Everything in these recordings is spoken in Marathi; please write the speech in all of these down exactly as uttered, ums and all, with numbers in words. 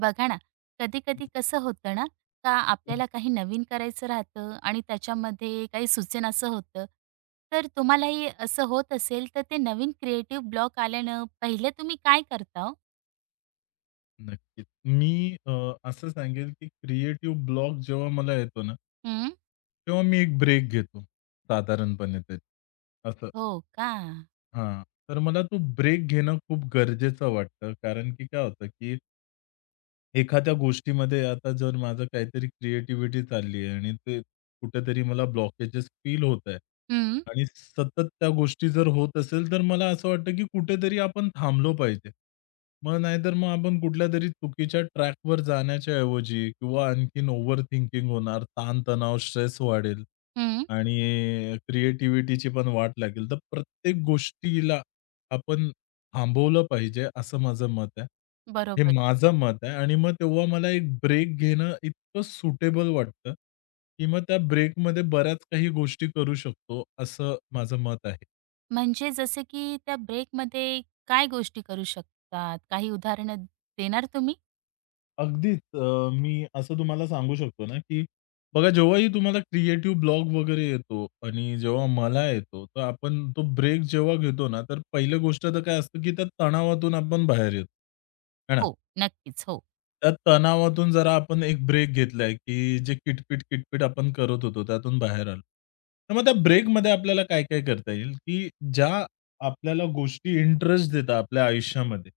बघा ना, कधी-कधी कसं होतं ना, का आपल्याला काही नवीन करायचं राहतं आणि त्याच्यामध्ये काही सुचेनासं होतं. तर तुम्हालाही असं होत असेल, तर ते नवीन क्रिएटिव्ह ब्लॉक आल्यानं पहिले तुम्ही काय करता हो? नक्कीच. मी अ, असं सांगेल, की क्रिएटिव्ह ब्लॉक जेव्हा मला येतो ना हं. तेव्हा मी एक ब्रेक घेतो साधारणपणे तरी. असं. हो का? हां. तर मला तो ब्रेक घेणं खूप गरजेचं वाटतं. कारण की काय होतं, की एखाद्या गोष्टीमध्ये आता जर माझं काहीतरी क्रिएटिव्हिटी चालली आहे आणि ते कुठेतरी मला ब्लॉकेजेस फील होत आहे हं, आणि सतत त्या गोष्टी जर होत असेल, तर मला असं वाटतं की कुठेतरी आपण थांबलो पाहिजे. मग नाहीतर मग आपण कुठल्यातरी चुकीच्या ट्रॅकवर जाण्याच्या ऐवजी किंवा आणखीन ओव्हर थिंकिंग होणार, ताण-तणाव, स्ट्रेस वाढेल हं, आणि क्रिएटिव्हिटीची पण वाट लागेल. तर प्रत्येक गोष्टीला आपण थांबवलं पाहिजे असं माझं मत आहे. हे बरोबर. माझं मत आहे आणि मग तेव्हा मला एक ब्रेक घेणं इतकं सुटेबल वाटतं, की मग त्या ब्रेकमध्ये बऱ्याच काही गोष्टी करू शकतो, असं माझं मत आहे. म्हणजे जसं की त्या ब्रेकमध्ये काय गोष्टी करू शकतात? काही उदाहरणं देणार तुम्ही? अगदीच अ, मी असं तुम्हाला सांगू शकतो ना, की बघा जेव्हाही तुम्हाला क्रिएटिव्ह ब्लॉग वगैरे येतो आणि जेव्हा मला येतो, तर आपण तो ब्रेक जेव्हा घेतो ना, तर पहिली गोष्ट तर काय असतं, की त्या तणावातून आपण बाहेर येतो. है ना? हो, नक्कीच. हो. त्या तणावातून जरा आपण एक ब्रेक घेतलाय, की जे किटपिट, किटपिट आपण करत होतो त्यातून बाहेर आलो. तर मग त्या ब्रेकमध्ये आपल्याला काय-काय करता येईल, की ज्या आपल्याला गोष्टी इंटरेस्ट देतात आपल्या आयुष्यामध्ये,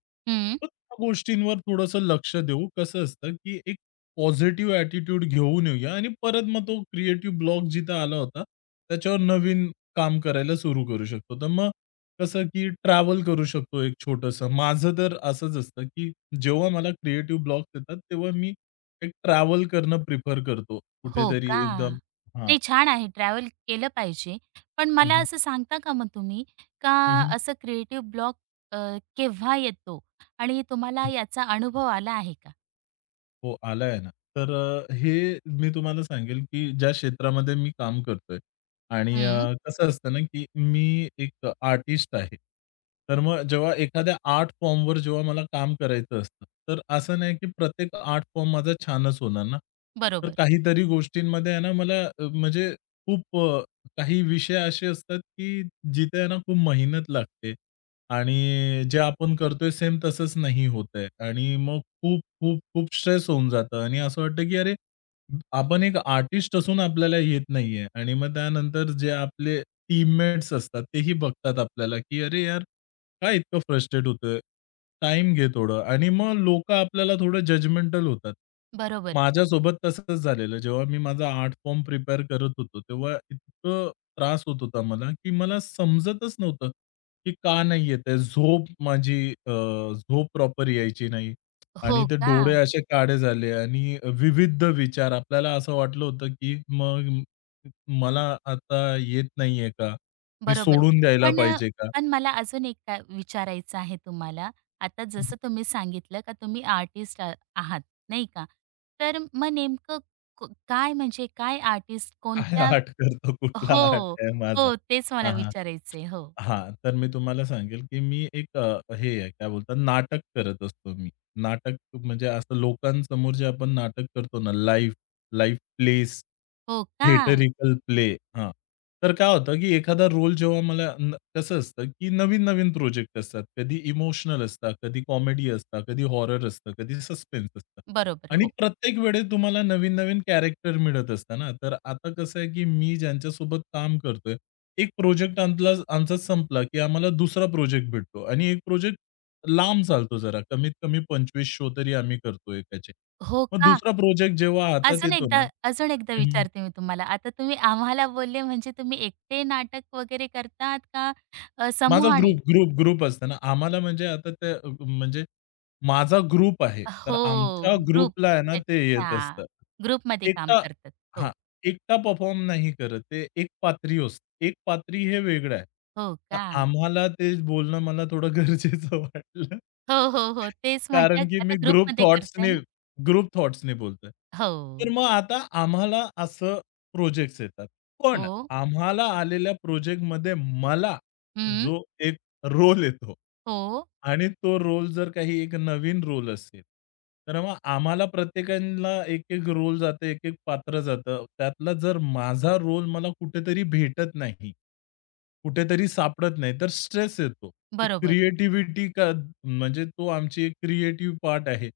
मग त्या गोष्टींवर थोडंसं लक्ष देऊ. कसं असतं, की एक पॉझिटिव्ह ॲटिट्यूड घेऊन येऊया आणि परत मग तो क्रिएटिव्ह ब्लॉक जिथं आला होता, त्याच्यावर नवीन काम करायला सुरू करू शकतो. तर मग कसं, की ट्रॅव्हल करू शकतो एक छोटंसं. माझं तर असंच असतं, की जेव्हा मला क्रिएटिव्ह ब्लॉक्स येतात, तेव्हा मी एक ट्रॅव्हल करणं प्रिफर करतो. हो कुठेतरी का? एकदम. हां. नाही छान आहे ट्रॅव्हल केलं पाहिजे. पण हं, मला हं. असं सांगता का मग तुम्ही, का हं, हं. असं क्रिएटिव्ह ब्लॉक अ, केव्हा येतो आणि तुम्हाला याचा अनुभव आला आहे का? हो, आलाय ना. तर अ, हे मी तुम्हाला सांगेल, की ज्या क्षेत्रामध्ये मी काम करतोय आणि अ, हं, कसं असतं ना, की मी एक आर्टिस्ट आहे. तर मग जेव्हा एखाद्या आर्ट फॉर्मवर जेव्हा मला काम करायचं असतं, तर असं नाही, की प्रत्येक आर्ट फॉर्म माझा छानच होणार ना. तर बरोबर. काहीतरी गोष्टींमध्ये आहे ना, मला अ, म्हणजे खूप अ, काही विषय असे असतात, की जिथे आहे ना, खूप मेहनत लागते. आणि जे आपण करतोय सेम तसंच नाही होतंय आणि मग खूप, खूप, खूप स्ट्रेस होऊन जातं आणि असं वाटतं की अरे, आपण एक आर्टिस्ट असून आपल्याला येत नाहीये आणि मग त्यानंतर जे आपले टीममेट्स असतात तेही बघतात आपल्याला की "अरे यार, काय इतकं फ्रस्ट्रेट होतोय? टाईम घे थोडं." आणि मग लोकं आपल्याला थोडं जजमेंटल होतात. बरोबर. माझ्यासोबत तसंच झालेलं. जेव्हा मी माझा आर्ट फॉर्म प्रिपेअर करत होतो, तेव्हा इतकं त्रास होत होता मला की मला समजतच नव्हतं की का नाही येतंय? झोप माझी अ, झोप प्रॉपर यायची नाही आणि हो ते का? डोळे असे काळे झाले आणि विविध विचार. आपल्याला असं वाटलं होतं की मग मला आता येत नाहीये का? मी बरोबर. सोडून द्यायला पण अ, पाहिजे का? पण मला अजून एक काय विचारायचं आहे तुम्हाला. आता जसं तुम्ही सांगितलं का तुम्ही आर्टिस्ट आहात, नाही का? तर मग नेमकं क काय म्हणजे काय आर्टिस्ट काय कोणत्या हट करतो? कुठला हट हो, आहे माझा? हो. तेच मला हां, हां. विचारायचंय. हो. हां, तर मी तुम्हाला सांगेल, की मी एक अ, हे आहे काय बोलतात नाटक करत असतो मी. नाटक म्हणजे असं लोकांसमोर जे आपण नाटक करतो ना लाईव्ह, लाईव्ह प्लेस, हो का? Theatrical play. हां. तर काय होतं, की एखादा रोल जेव्हा मला न कसं असतं, की नवीन-नवीन प्रोजेक्ट असतात. कधी इमोशनल असतात, कधी कॉमेडी असतात, कधी हॉरर असतं, कधी सस्पेन्स असतं. बरोबर. आणि हो. प्रत्येक वेळेस तुम्हाला नवीन-नवीन कॅरेक्टर मिळत असतं ना. तर आता कसं आहे, की मी ज्यांच्यासोबत काम करतोय एक प्रोजेक्ट आमला आमचा संपला, की आम्हाला दुसरा प्रोजेक्ट भेटतो आणि एक प्रोजेक्ट लांब चालतो जरा. कमीत कमी पंचवीस शो तरी आम्ही करतो एकाचे. हो मग का? दुसरा प्रोजेक्ट जेव्हा हातात अजून येतो ना. एकदा अजून एकदा हं, हं. विचारते मी तुम्हाला. आता तुम्ही आम्हाला बोलले म्हणजे तुम्ही एकटे नाटक वगैरे करतात का अ, माझा समूहाने? ग्रुप, ग्रुप, ग्रुप असताना आम्हाला म्हणजे आता ते अ, म्हणजे माझा ग्रुप आहे. तर हो, आमच्या ग्रुप. ग्रुपला आहे ना ते येत अच्छा. असतं. ग्रुपमध्ये काम एकटा. करतात. हां, हो. एकटा परफॉर्म नाही करत. ते एक पात्री असतं. एक पात्री हे वेगळं आहे. हो तर का? आम्हाला ते बोलणं मला थोडं गरजेचं वाटलं. हो, हो, हो. तेच म्हटलं कारण की आता मी ग्रुप ग्रुपमध्ये करताय थॉट्सनी ना? ग्रुप थॉट्सनी बोलतोय. हो. तर मग आता आम्हाला असं प्रोजेक्ट्स येतात. पण हो. आम्हाला आलेल्या प्रोजेक्टमध्ये मला हं. जो एक रोल येतो हो. आणि तो रोल जर काही एक नवीन रोल असेल, तर मग आम्हाला प्रत्येकाला एक-एक रोल जातं, एक-एक पात्र जातं. त्यातला जर माझा रोल मला कुठेतरी भेटत नाही कुठेतरी सापडत नाही, तर स्ट्रेस येतो. ती बरोबर. क्रिएटिव्हिटी का म्हणजे तो आमची एक क्रिएटिव्ह पार्ट आहे.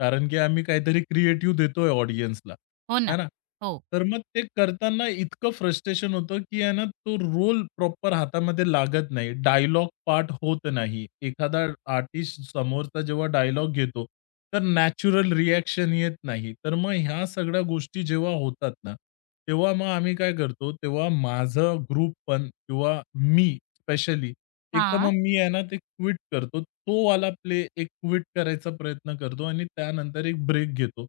कारण की आम्ही काहीतरी क्रिएटिव्ह देतोय ऑडियन्सला. हो आहे ना. ना? हो. तर मग ते करताना इतकं फ्रस्ट्रेशन होतं, की आहे ना तो रोल प्रॉपर हातामध्ये लागत नाही. डायलॉग पार्ट होत नाही. एखादा आर्टिस्ट समोरचा जेव्हा डायलॉग घेतो, तर नॅचरल रिएक्शन येत नाही. तर मग ह्या सगळ्या गोष्टी जेव्हा होतात ना, तेव्हा मग आम्ही काय करतो, तेव्हा माझं ग्रुप पण किंवा मी स्पेशली एक तर हां. मग मी आहे ना, ते क्विट करतो. तो वाला प्ले एक क्विट करायचा प्रयत्न करतो आणि त्यानंतर एक ब्रेक घेतो.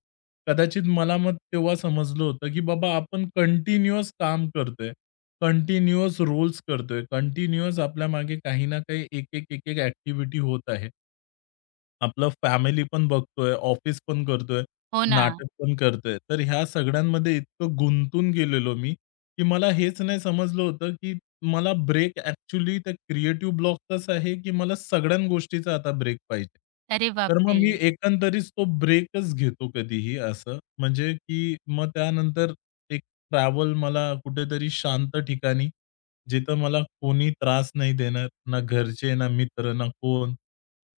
कदाचित मला मग तेव्हा समजलं होतं, की बाबा आपण कंटिन्युअस काम करतोय, कंटिन्युअस रोल्स करतोय, कंटिन्युअस आपल्यामागे काही ना काही एक, एक, एक, एक ॲक्टिव्हिटी होत आहे. आपलं फॅमिली पण बघतोय, ऑफिस पण करतोय, हो ना. नाटक पण करतोय. तर ह्या सगळ्यांमध्ये इतकं गुंतून गेलेलो मी, की मला हेच नाही समजलं होतं, की मला ब्रेक ॲक्चुअली त्या क्रिएटिव्ह ब्लॉकचाच आहे, की मला सगळ्या गोष्टीचा आता ब्रेक पाहिजे. अरे तर मग बापरे! मी एकंदरीत तो ब्रेकच घेतो कधीही असं. म्हणजे की मग त्यानंतर एक ट्रॅव्हल मला कुठेतरी शांत ठिकाणी, जिथं मला कोणी त्रास नाही देणार, ना घरचे, ना मित्र, ना कोण.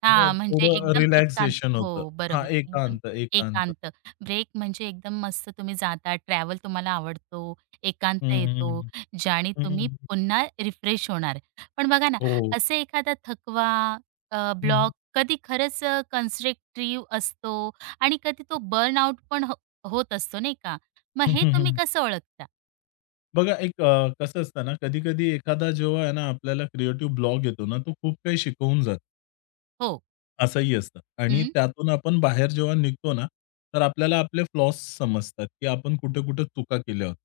हा मग म्हणजे थोडं एकदम एकांत. रिलॅक्सेशन होतं. हो, हां, बरोबर. एकदम एकांत, एकांत. एकांत. ब्रेक म्हणजे एकदम मस्त तुम्ही जाता, ट्रॅव्हल तुम्हाला आवडतो, एकांत हं, येतो, हं, ज्याने हं. तुम्ही हं. पुन्हा रिफ्रेश होणार. पण बघा ना, हो. असे एखादा थकवा, अ, हं, ब्लॉक कधी खरंच अ, कन्स्ट्रक्टिव्ह असतो आणि कधी तो बर्नआउट पण हो होत असतो, नाही का? मग हं, हे हं, तुम्ही हं. कसं ओळखता? बघा एक अ, कसं असतं ना, कधी-कधी एखादा जेव्हा आहे ना, आपल्याला क्रिएटिव्ह ब्लॉग येतो ना, तो खूप काही शिकवून जातो. हो. असंही असतं आणि हं. त्यातून आपण बाहेर जेव्हा निघतो ना, तर आपल्याला आपले फ्लॉस समजतात, की आपण कुठे-कुठे चुका केल्या होत्या.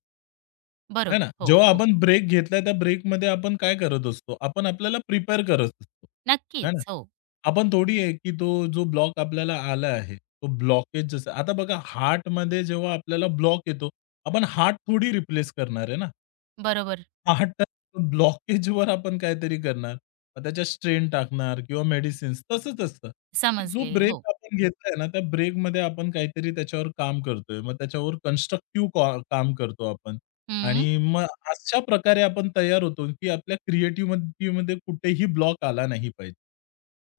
आहे बरोबर. ना? हो, जेव्हा हो. आपण ब्रेक घेतला, त्या ब्रेकमध्ये आपण काय करत असतो? आपण आपल्याला प्रिपेअर करत असतो. आहे ना? नक्कीच. हो. आपण थोडी आहे, की तो जो ब्लॉक आपल्याला आला आहे, तो ब्लॉकेज जसा आता बघा हार्टमध्ये जेव्हा आपल्याला ब्लॉक येतो, आपण हार्ट थोडी रिप्लेस करणार आहे ना. बरोबर. हार्ट तर ब्लॉकेजवर आपण काहीतरी करणार. मग त्याच्यात स्ट्रेन टाकणार किंवा मेडिसिन्स तसंच असतं, की जो समजले. ब्रेक हो. आपण घेतलाय ना, त्या ब्रेकमध्ये आपण काहीतरी त्याच्यावर काम करतोय. मग त्याच्यावर कन्स्ट्रक्टिव्ह काम करतो आपण हं. आणि मग अशा प्रकारे आपण तयार होतो, की आपल्या क्रिएटिव्हिटीमध्ये कुठेही ब्लॉक आला नाही पाहिजे.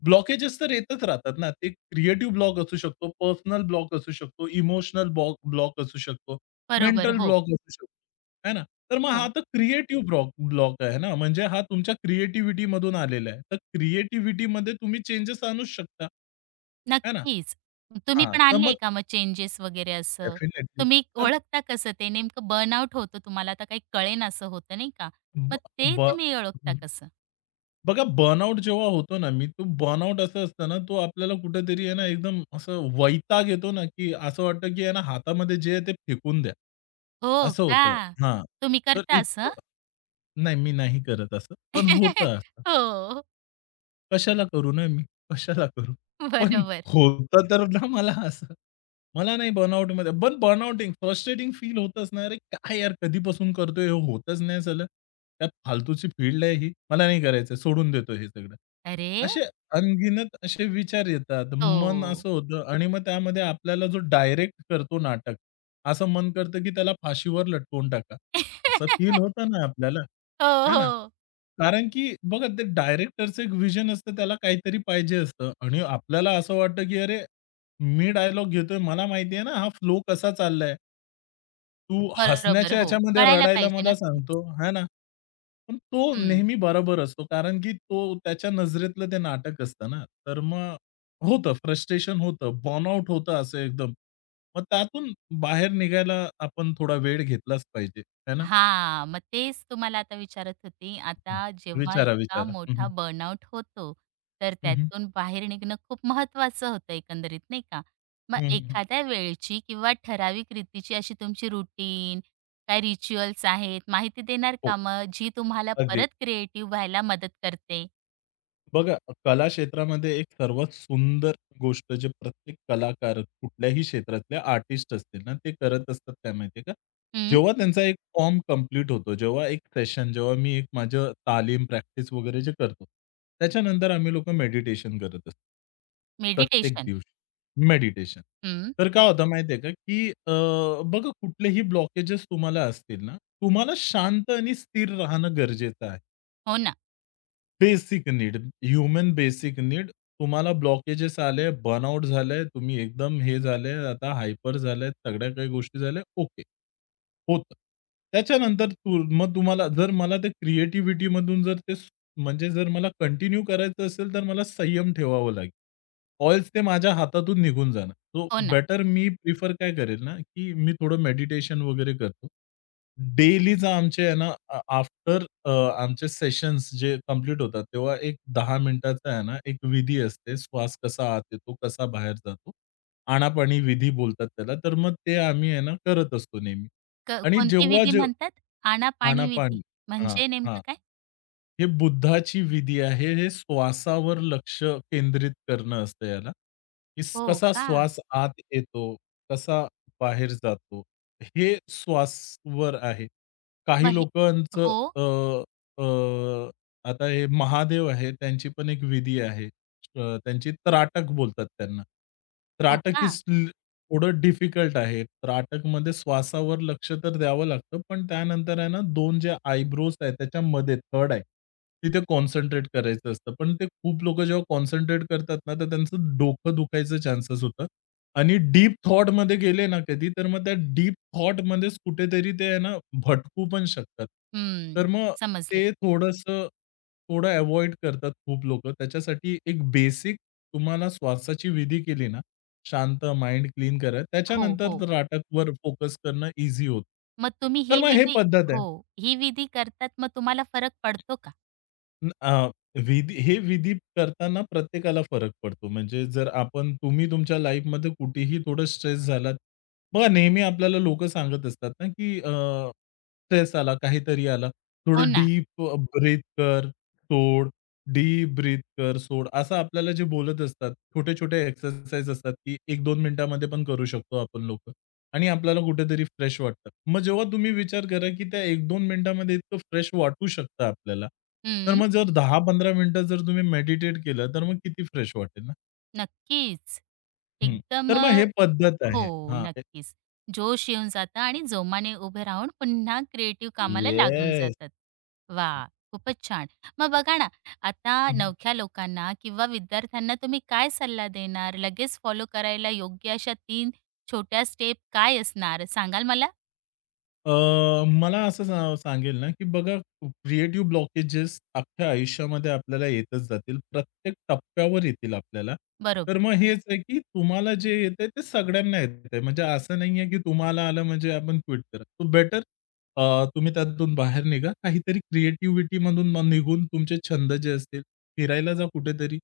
ब्लॉकेजेस तर येतच राहतात ना. ते क्रिएटिव्ह ब्लॉक असू शकतो, पर्सनल ब्लॉक असू शकतो, इमोशनल ब्लॉक ब्लॉक असू शकतो, बरोबर. मेंटल हो, ब्लॉक असू शकतो. आहे ना? तर मग हा हो. तर क्रिएटिव्ह ब्लॉक ब्लॉक आहे ना, म्हणजे हा तुमच्या क्रिएटिव्हिटीमधून आलेला आहे. तर क्रिएटिव्हिटीमध्ये तुम्ही चेंजेस आणूच शकता. आहे ना? नक्कीच. तुम्ही हां, पण तर आणले मग का मग चेंजेस वगैरे असं? डेफिनिटली तुम्ही तर ओळखता कसं ते नेमकं बर्नआउट होतं तुम्हाला आता काही कळेन असं होतं नाही का? मग ते ब तुम्ही ओळखता ब कसं? बघा, बर्नआउट जेव्हा होतो ना, मी तो बर्नआउट असं असतं ना, तो आपल्याला कुठेतरी आहे ना, एकदम असं वैताग येतो ना, की असं वाटतं, की आहे ना, हातामध्ये जे आहे ते फेकून द्या. हो असं का? होतं. हां. तुम्ही तर करता असं? इतकं नाही, मी नाही करत असं, पण होतं असं. हो, कशाला करू ना मी? कशाला करू? पण बरोबर. होतं तर ना मला असं. मला नाही बर्नआउटमध्ये पण बर्नआउटिंग, फ्रस्ट्रेटिंग फील होतच ना, "अरे काय यार कधीपासून करतोय, हे होतच नाही झालं. काय फालतूची फील्ड आहे ही. मला नाही करायचं, सोडून देतो हे सगळं." अरे! असे अनगिनत असे विचार येतात. मन हो. असं होतं आणि मग त्यामध्ये आपल्याला जो डायरेक्ट करतो नाटक, असं मन करतं की त्याला फाशीवर लटकवून टाका. असं फील होतं ना आपल्याला, हो, है ना? हो. कारण की बघा ते डायरेक्टरचं एक विजन असतं, त्याला काहीतरी पाहिजे असतं आणि आपल्याला असं वाटतं, की "अरे, मी डायलॉग घेतोय, मला माहिती आहे ना हा फ्लो कसा चाललाय. तू बरोबर. हसण्याच्या हो, ह्याच्यामध्ये कळायला रडायला पाहिजे. मला नक्कीच. सांगतो." है ना? पण तो हं. नेहमी बरोबर असतो कारण की तो त्याच्या नजरेतलं ते नाटक असतं ना. तर मग होतं फ्रस्ट्रेशन होतं, बर्नआउट होतं असं एकदम. मग त्यातून बाहेर निघायला आपण थोडा वेळ घेतलाच पाहिजे. आहे ना? हा, मग तेच तुम्हाला आता विचारत होती. आता जेव्हा विचारा, इतका विचारा. हं, मोठा हं. बर्नआउट होतो, तर हं, हं. त्यातून बाहेर निघणं खूप महत्त्वाचं होतं एकंदरीत, नाही का? मग हं, एखाद्या वेळची किंवा ठराविक रीतीची अशी तुमची रुटीन, काय रिच्युअल्स आहेत, माहिती देणार का मग, जी तुम्हाला अगदी. परत क्रिएटिव्ह व्हायला मदत करते? बघा कला क्षेत्रामध्ये एक सर्वात सुंदर गोष्ट जे प्रत्येक कलाकार कुठल्याही क्षेत्रातले आर्टिस्ट असतील ना, ते करत असतात काय माहिती आहे का? हं, जेव्हा त्यांचा एक फॉर्म कंप्लीट होतो, जेव्हा एक सेशन जेव्हा मी एक माझं तालीम, प्रॅक्टिस वगैरे जे करतो, त्याच्यानंतर आम्ही लोकं मेडिटेशन करत असतो. प्रत्येक मेडिटेशन. दिवशी मेडिटेशन. हं, तर काय होतं माहिती का, की अ, बघा कुठलेही ब्लॉकेजेस तुम्हाला असतील ना, तुम्हाला शांत आणि स्थिर राहणं गरजेचं आहे. हो ना, basic need, human basic need. तुम्हाला ब्लॉकेजेस आले, बर्नआउट झालंय, तुम्ही एकदम हे झाले, आता हायपर झालेत, सगळ्या काही गोष्टी झाल्या, ओके. होतं. त्याच्यानंतर तू मग तुम्हाला जर मला ते क्रिएटिव्हिटीमधून जर ते म्हणजे जर मला कंटिन्यू करायचं असेल, तर मला संयम ठेवावं लागेल. ऑइल्स ते माझ्या हातातून निघून जाणार. सो हो ना. बेटर मी प्रिफर काय करेल ना, की मी थोडं मेडिटेशन वगैरे करतो. डेलीचा आमचे आहे ना, आफ्टर आमचे सेशन्स जे कंप्लीट होतात, तेव्हा एक दहा मिनिटाचा आहे ना, एक विधी असते. श्वास कसा आत येतो, कसा बाहेर जातो. आनापानी विधी बोलतात त्याला. तर मग ते आम्ही आहे ना, करत असतो नेहमी. क आणि कोणती जेव्हा विधी जे म्हणतात? आनापाणी विधी. आनापानी हां, म्हणजे हां. नेमकं काय? हे बुद्धाची विधी आहे. हे श्वासावर लक्ष केंद्रित करणं असतं याला. की स- हो कसा का? श्वास आत येतो, कसा बाहेर जातो, हे श्वासवर आहे. काही मग हे लोकांचं हो, अ, अ, आता हे महादेव आहे, त्यांची पण एक विधी आहे. अ, त्यांची त्राटक बोलतात त्यांना. हो त्राटक का? इज थोडं डिफिकल्ट आहे. त्राटकमध्ये श्वासावर लक्ष तर द्यावं लागतं, पण त्यानंतर आहे ना दोन जे आयब्रोज आहेत त्याच्यामध्ये थर्ड आय, तिथे कॉन्सन्ट्रेट करायचं असतं. पण ते खूप लोकं जेव्हा कॉन्सन्ट्रेट करतात ना, तर त्यांचं डोकं दुखायचं चान्सेस होतं आणि डीप थॉटमध्ये गेले ना कधी, तर मग त्या डीप थॉटमध्येच कुठेतरी ते आहे ना भटकू पण शकतात. तर हं, मग समजले. ते थोडंसं थोडं अव्हॉइड करतात खूप लोकं. त्याच्यासाठी एक बेसिक तुम्हाला श्वासाची विधी केली ना, शांत माइंड क्लीन करत हो, त्याच्यानंतर हो. नाटकवर फोकस करणं ईझी होतं. मग तुम्ही तर ही मग हे बरोबर. विधी पद्धत हो, आहे. ही विधी करतात मग तुम्हाला फरक पडतो का? न- अ, विधी हे विधी करताना प्रत्येकाला फरक पडतो. म्हणजे जर आपण तुम्ही तुमच्या लाईफमध्ये कुठेही थोडं स्ट्रेस झालात. बघा नेहमी आपल्याला लोकं सांगत असतात ना, की स्ट्रेस आला, काहीतरी आला, हो थोडं ना. डीप ब्रीथ कर, सोड, डीप ब्रीथ कर, सोड. असं आपल्याला जे बोलत असतात. छोटे-छोटे एक्सरसाइज असतात, की एक ते दोन मिनिटामध्ये पण करू शकतो आपण लोकं. आणि आपल्याला कुठेतरी फ्रेश वाटतं. मग जेव्हा तुम्ही विचार करा, की त्या एक ते दोन मिनिटामध्ये इतकं फ्रेश वाटू शकतं आपल्याला. तर हं, मग जर दहा पंधरा मिनिटं जर तुम्ही मेडिटेट केलं, तर मग किती फ्रेश वाटेल ना? नक्कीच. हं. एकदम तर अ, मग हे पद्धत हो, आहे. हां. नक्कीच. जोश येऊन जातं आणि जोमाने उभे राहून पुन्हा क्रिएटिव्ह कामाला लागून येस. जातात. वा, खूपच छान. मग बघा ना, आता नवख्या लोकांना किंवा विद्यार्थ्यांना तुम्ही काय सल्ला देणार? लगेच फॉलो करायला योग्य अशा तीन छोट्या स्टेप काय असणार? सांगाल मला? अ, मला असं सा सांगेल ना, की बघा क्रिएटिव्ह ब्लॉकेजेस अख्ख्या आयुष्यामध्ये आपल्याला येतच जातील. प्रत्येक टप्प्यावर येतील आपल्याला. तर बरोबर. मग हेच आहे, की तुम्हाला जे येतंय ते सगळ्यांना येतंय. म्हणजे असं नाहीये, की तुम्हाला आलं म्हणजे आपण क्विट करा. सो बेटर अ, तुम्ही त्यातून बाहेर निघा. काहीतरी क्रिएटिव्हिटीमधून मग निघून तुमचे छंद जे असतील, फिरायला जा कुठेतरी,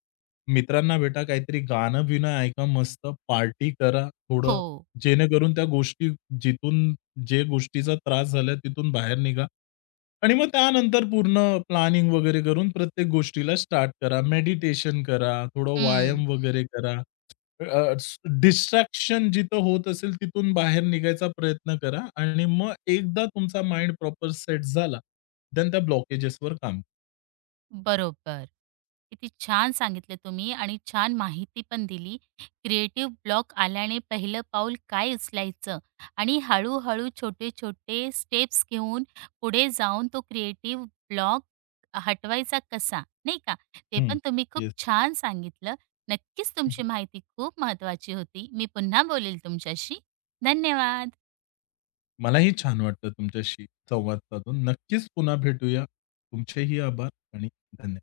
मित्रांना भेटा, काहीतरी गाणं-बिणं ऐका मस्त, पार्टी करा थोडं. हो. जेणेकरून त्या गोष्टी जिथून जे गोष्टीचा त्रास झालाय तिथून बाहेर निघा. आणि मग त्यानंतर पूर्ण प्लॅनिंग वगैरे करून प्रत्येक गोष्टीला स्टार्ट करा. मेडिटेशन करा, थोडं हं, व्यायाम वगैरे करा. अ, डिस्ट्रॅक्शन जिथं होत असेल तिथून बाहेर निघायचा प्रयत्न करा आणि मग एकदा तुमचा माइंड प्रॉपर सेट झाला, देन त्या ब्लॉकेजेसवर काम. बरोबर. किती छान सांगितलं तुम्ही आणि छान माहिती पण दिली. क्रिएटिव्ह ब्लॉक आल्याने पहिलं पाऊल काय उचलायचं आणि हळू छोटे-छोटे स्टेप्स घेऊन पुढे जाऊन तो क्रिएटिव्ह ब्लॉक हटवायचा कसा, नाही का? ते हं, पण तुम्ही खूप येस. छान सांगितलं. नक्कीच हं, तुमची माहिती खूप महत्त्वाची होती. मी पुन्हा बोलेल तुमच्याशी. धन्यवाद. मलाही छान वाटलं तुमच्याशी संवाद साधून. नक्कीच पुन्हा भेटूया. तुमचेही आभार आणि धन्यवाद.